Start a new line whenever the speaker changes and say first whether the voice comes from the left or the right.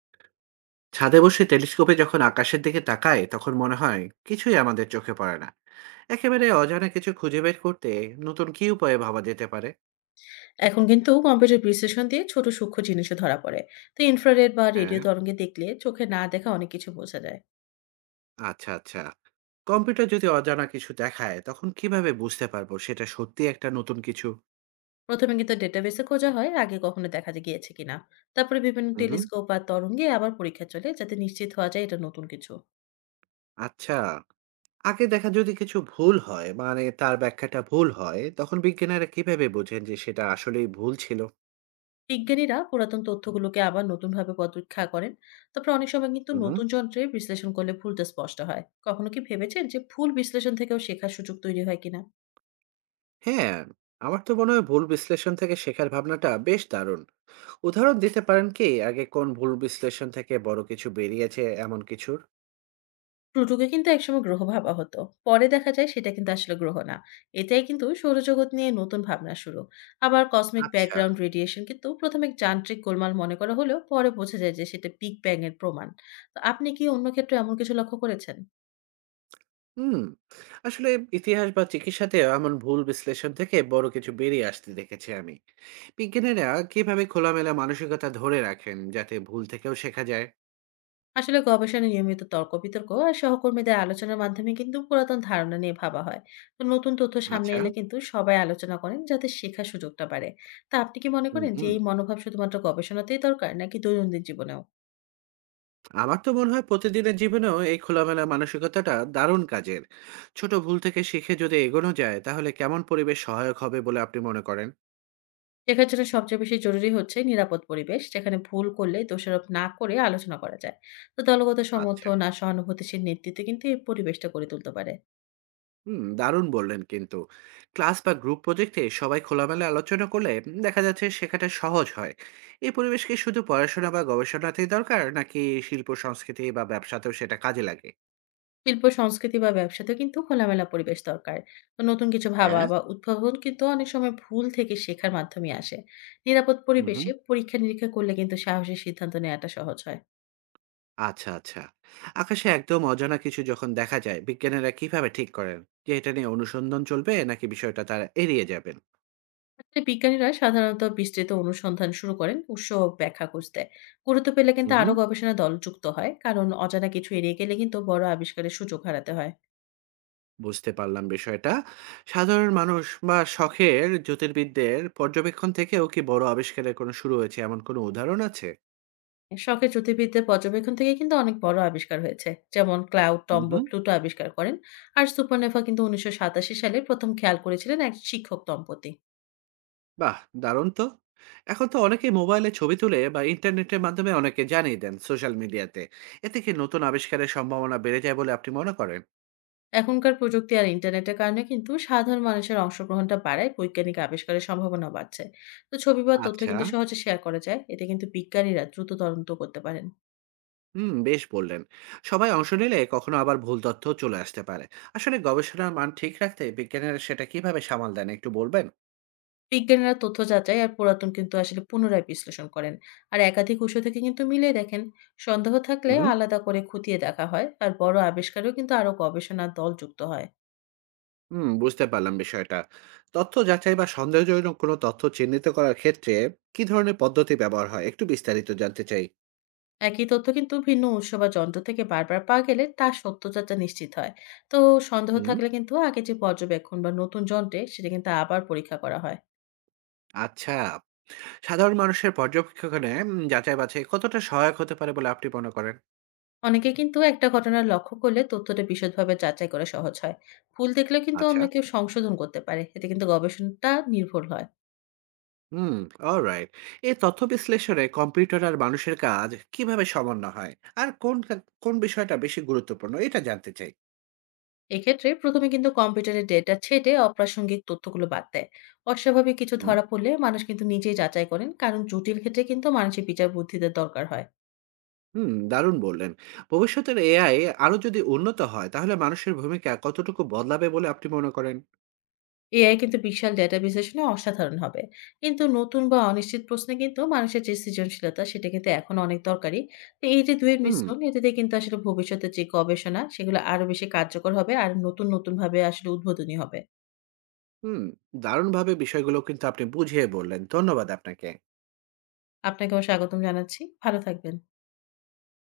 right: ছাদে বসে টেলিস্কোপে যখন আকাশের দিকে তাকাই তখন মনে হয় কিছুই আমাদের চোখে পড়ে না। একেবারে অজানা কিছু খুঁজে বের করতে নতুন কি উপায়ে ভাবা যেতে পারে?
left: এখন কিন্তু কম্পিউটার বিশ্লেষণ দিয়ে ছোট সূক্ষ্ম জিনিসও ধরা পড়ে। তো ইনফ্রারেড বা রেডিও
right: হ্যাঁ।
left: তরঙ্গে দেখলে চোখে না দেখা অনেক কিছু বোঝা যায়।
right: আচ্ছা আচ্ছা। কম্পিউটার যদি অজানা কিছু দেখায় তখন কিভাবে বুঝতে পারবো সেটা সত্যি একটা নতুন কিছু?
left: প্রথমে কিন্তু ডেটাবেসে খোঁজা হয় আগে কখনো দেখা যায় গিয়েছে কিনা। তারপরে বিভিন্ন
right: হুম।
left: টেলিস্কোপ বা তরঙ্গে আবার পরীক্ষা চলে, যাতে নিশ্চিত হওয়া যায় এটা নতুন কিছু।
right: আচ্ছা। আগে দেখা যদি কিছু ভুল হয়, মানে তার ব্যাখ্যাটা ভুল হয়, তখন বিজ্ঞানীরা কিভাবে বোঝেন যে সেটা আসলেই ভুল ছিল?
left: বিজ্ঞানীরা পুরাতন তথ্যগুলোকে আবার নতুনভাবে পরীক্ষা করেন। তারপরে অনেক সময় কিন্তু
right: হুম।
left: নতুন যন্ত্রে বিশ্লেষণ করলে ভুলটা স্পষ্ট হয়। কখনো কি ভেবেছেন যে ভুল বিশ্লেষণ থেকেও শেখার সুযোগ তৈরি হয় কিনা?
right: হ্যাঁ। আমার তো মনে হয় ভুল বিশ্লেষণ থেকে শেখার ভাবনাটা বেশ দারুণ। উদাহরণ দিতে পারেন কি? আগে কোন ভুল বিশ্লেষণ থেকে বড় কিছু বেরিয়েছে এমন কিছুর?
left: প্লুটোকে কিন্তু একসময় গ্রহ ভাবা হতো। পরে দেখা যায় সেটা কিন্তু আসলে গ্রহ না। এটাই কিন্তু সৌরজগৎ নিয়ে নতুন ভাবনা শুরু। আবার কসমিক
right: আচ্ছা।
left: ব্যাকগ্রাউন্ড রেডিয়েশন কিন্তু প্রথমে যান্ত্রিক গোলমাল মনে করা হলেও পরে বোঝা যায় যে সেটা বিগ ব্যাং এর প্রমাণ। তো আপনি কি অন্য ক্ষেত্রে এমন কিছু লক্ষ্য করেছেন?
right: হুম। আসলে ইতিহাস বা চিকিৎসাতেও এমন ভুল বিশ্লেষণ থেকে বড় কিছু বেরিয়ে আসতে দেখেছি আমি। বিজ্ঞানীরা কিভাবে খোলামেলা মানসিকতা ধরে রাখেন যাতে ভুল থেকেও শেখা যায়?
left: আসলে গবেষণায় নিয়মিত তর্ক বিতর্ক আর সহকর্মীদের আলোচনার মাধ্যমে কিন্তু পুরাতন ধারণা নিয়ে ভাবা হয়। তো নতুন তথ্য সামনে
right: আচ্ছা।
left: এলে কিন্তু সবাই আলোচনা করেন, যাতে শেখার সুযোগটা বাড়ে। তা আপনি কি মনে
right: হুম,
left: করেন যে
right: হুম।
left: এই মনোভাব শুধুমাত্র গবেষণাতেই দরকার নাকি দৈনন্দিন জীবনেও?
right: আমার তো মনে হয় প্রতিদিনের জীবনেও এই খোলামেলা মানসিকতাটা দারুণ কাজের। ছোট ভুল থেকে শিখে যদি এগোনো যায় তাহলে কেমন পরিবেশ সহায়ক হবে বলে আপনি মনে করেন?
left: শেখার জন্য সবচেয়ে বেশি জরুরি হচ্ছে নিরাপদ পরিবেশ, যেখানে ভুল করলে দোষারোপ না করে আলোচনা করা যায়। তো দলগত
right: আচ্ছা।
left: সমর্থন আর সহানুভূতিশীল নেতৃত্বে কিন্তু এই পরিবেশটা গড়ে তুলতে পারে।
right: হুম, দারুণ বললেন কিন্তু। ক্লাস বা গ্রুপ প্রজেক্টে সবাই খোলামেলা আলোচনা করলে দেখা যাচ্ছে শেখাটা সহজ হয়। এই পরিবেশ কি শুধু পড়াশোনা বা গবেষণাতেই দরকার নাকি শিল্প, সংস্কৃতি বা ব্যবসাতেও সেটা কাজে লাগে?
left: শিল্প সংস্কৃতি বা ব্যবসাতেও কিন্তু খোলামেলা পরিবেশ দরকার। তো নতুন কিছু ভাবা
right: হ্যাঁ।
left: বা উদ্ভাবন কিন্তু অনেক সময় ভুল থেকে শেখার মাধ্যমে আসে। নিরাপদ
right: হুম, হুম।
left: পরিবেশে পরীক্ষা নিরীক্ষা করলে কিন্তু সাহসী সিদ্ধান্ত নেওয়াটা সহজ হয়।
right: আচ্ছা, আচ্ছা। আকাশে একদম অজানা কিছু যখন দেখা যায়, বিজ্ঞানীরা কিভাবে ঠিক করেন যে এটা নিয়ে অনুসন্ধান চলবে নাকি বিষয়টা তারা এড়িয়ে যাবেন?
left: আসলে বিজ্ঞানীরা সাধারণত বিস্তৃত অনুসন্ধান শুরু করেন উৎস ও ব্যাখ্যা খুঁজতে। গুরুত্ব পেলে
right: হুম,
left: কিন্তু আরো
right: হুম।
left: গবেষণা দল যুক্ত হয়, কারণ অজানা কিছু এড়িয়ে গেলে কিন্তু বড় আবিষ্কারের সুযোগ হারাতে হয়।
right: বুঝতে পারলাম বিষয়টা। সাধারণ মানুষ বা শখের জ্যোতির্বিদদের পর্যবেক্ষণ থেকেও কি বড় আবিষ্কারের কোনো শুরু হয়েছে এমন কোনো উদাহরণ আছে?
left: শখের জ্যোতির্বিদদের পর্যবেক্ষণ থেকে কিন্তু অনেক বড় আবিষ্কার হয়েছে। যেমন ক্লাউড
right: হুম,
left: টম্ব
right: হুম।
left: প্লুটো আবিষ্কার করেন। আর সুপারনেফা কিন্তু 1987 সালে প্রথম খেয়াল করেছিলেন এক শিক্ষক দম্পতি।
right: বাহ! দারুণ তো। এখন তো অনেকেই মোবাইলে ছবি তুলে বা ইন্টারনেটের মাধ্যমে অনেকে জানিয়ে দেন সোশ্যাল মিডিয়াতে। এতে কি নতুন আবিষ্কারের সম্ভাবনা বেড়ে যায় বলে আপনি মনে করেন?
left: এখনকার প্রযুক্তি আর ইন্টারনেটের কারণে কিন্তু সাধারণ মানুষের অংশগ্রহণটা বাড়ায়, বৈজ্ঞানিক আবিষ্কারের সম্ভাবনা বাড়ছে। তো ছবি বা তথ্য
right: আচ্ছা,
left: কিন্তু সহজে শেয়ার করা যায়। এতে কিন্তু বিজ্ঞানীরা দ্রুত তদন্ত করতে পারেন।
right: হুম, বেশ বললেন। সবাই অংশ নিলে কখনো আবার ভুল তথ্যও চলে আসতে পারে। আসলে গবেষণার মান ঠিক রাখতে বিজ্ঞানীরা সেটা কিভাবে সামাল দেন একটু বলবেন?
left: বিজ্ঞানীরা তথ্য যাচাই আর পুরাতন কিন্তু আসলে পুনরায় বিশ্লেষণ করেন। আর একাধিক উৎস থেকে কিন্তু মিলিয়ে দেখেন। সন্দেহ থাকলে
right: উহু।
left: আলাদা করে খতিয়ে দেখা হয়। আর বড় আবিষ্কারেও কিন্তু আরো গবেষণা দল যুক্ত হয়।
right: হুম, বুঝতে পারলাম বিষয়টা। তথ্য যাচাই বা সন্দেহজনক কোনো তথ্য চিহ্নিত করার ক্ষেত্রে কি ধরনের পদ্ধতি ব্যবহার হয়? একটু বিস্তারিত জানতে চাই।
left: একই তথ্য কিন্তু ভিন্ন উৎস বা যন্ত্র থেকে বারবার পাওয়া গেলে তার সত্যতাটা নিশ্চিত হয়। তো সন্দেহ
right: হুম,
left: থাকলে কিন্তু আগে যে পর্যবেক্ষণ বা নতুন যন্ত্রে সেটা কিন্তু আবার পরীক্ষা করা হয়।
right: আচ্ছা। সাধারণ মানুষের পর্যবেক্ষণে যাচাই-বাছাই কতটা সহায়ক হতে পারে বলে আপনি মনে করেন?
left: অনেকে কিন্তু একটা ঘটনার লক্ষ্য করলে তথ্যটা বিশদভাবে যাচাই করা সহজ হয়। ভুল দেখলে কিন্তু
right: আচ্ছা।
left: অন্য কেউ সংশোধন করতে পারে, এতে কিন্তু গবেষণাটা নির্ভুল হয়।
right: হুম, অলরাইট। এই তথ্য বিশ্লেষণে কম্পিউটার আর মানুষের কাজ কিভাবে সমন্বয় হয়? আর কোন বিষয়টা বেশি গুরুত্বপূর্ণ? এটা জানতে চাই।
left: এক্ষেত্রে প্রথমে কিন্তু কম্পিউটারের ডেটা ছেটে অপ্রাসঙ্গিক তথ্যগুলো বাদ দেয়। অস্বাভাবিক কিছু
right: হুম।
left: ধরা পড়লে মানুষ কিন্তু নিজেই যাচাই করেন, কারণ জটিল ক্ষেত্রে কিন্তু মানুষের বিচার বুদ্ধিদের দরকার হয়।
right: হুম, দারুণ বললেন। ভবিষ্যতের এআই আরো যদি উন্নত হয়, তাহলে মানুষের ভূমিকা কতটুকু বদলাবে বলে আপনি মনে করেন?
left: এআই কিন্তু বিশাল ডেটা বিশ্লেষণে অসাধারণ হবে। কিন্তু নতুন বা অনিশ্চিত প্রশ্নে কিন্তু মানুষের যে সৃজনশীলতা, সেটা কিন্তু এখন অনেক দরকারি। তো এই যে দুয়ের
right: হুম,
left: মিশ্রণ, এটাতে কিন্তু আসলে ভবিষ্যতের যে গবেষণা সেগুলো আরো বেশি কার্যকর হবে, আর নতুন নতুন ভাবে আসলে উদ্বোধনী হবে।
right: হুম, দারুণভাবে বিষয়গুলো কিন্তু আপনি বুঝিয়ে বললেন। ধন্যবাদ আপনাকে।
left: আপনাকেও স্বাগতম জানাচ্ছি, ভালো থাকবেন।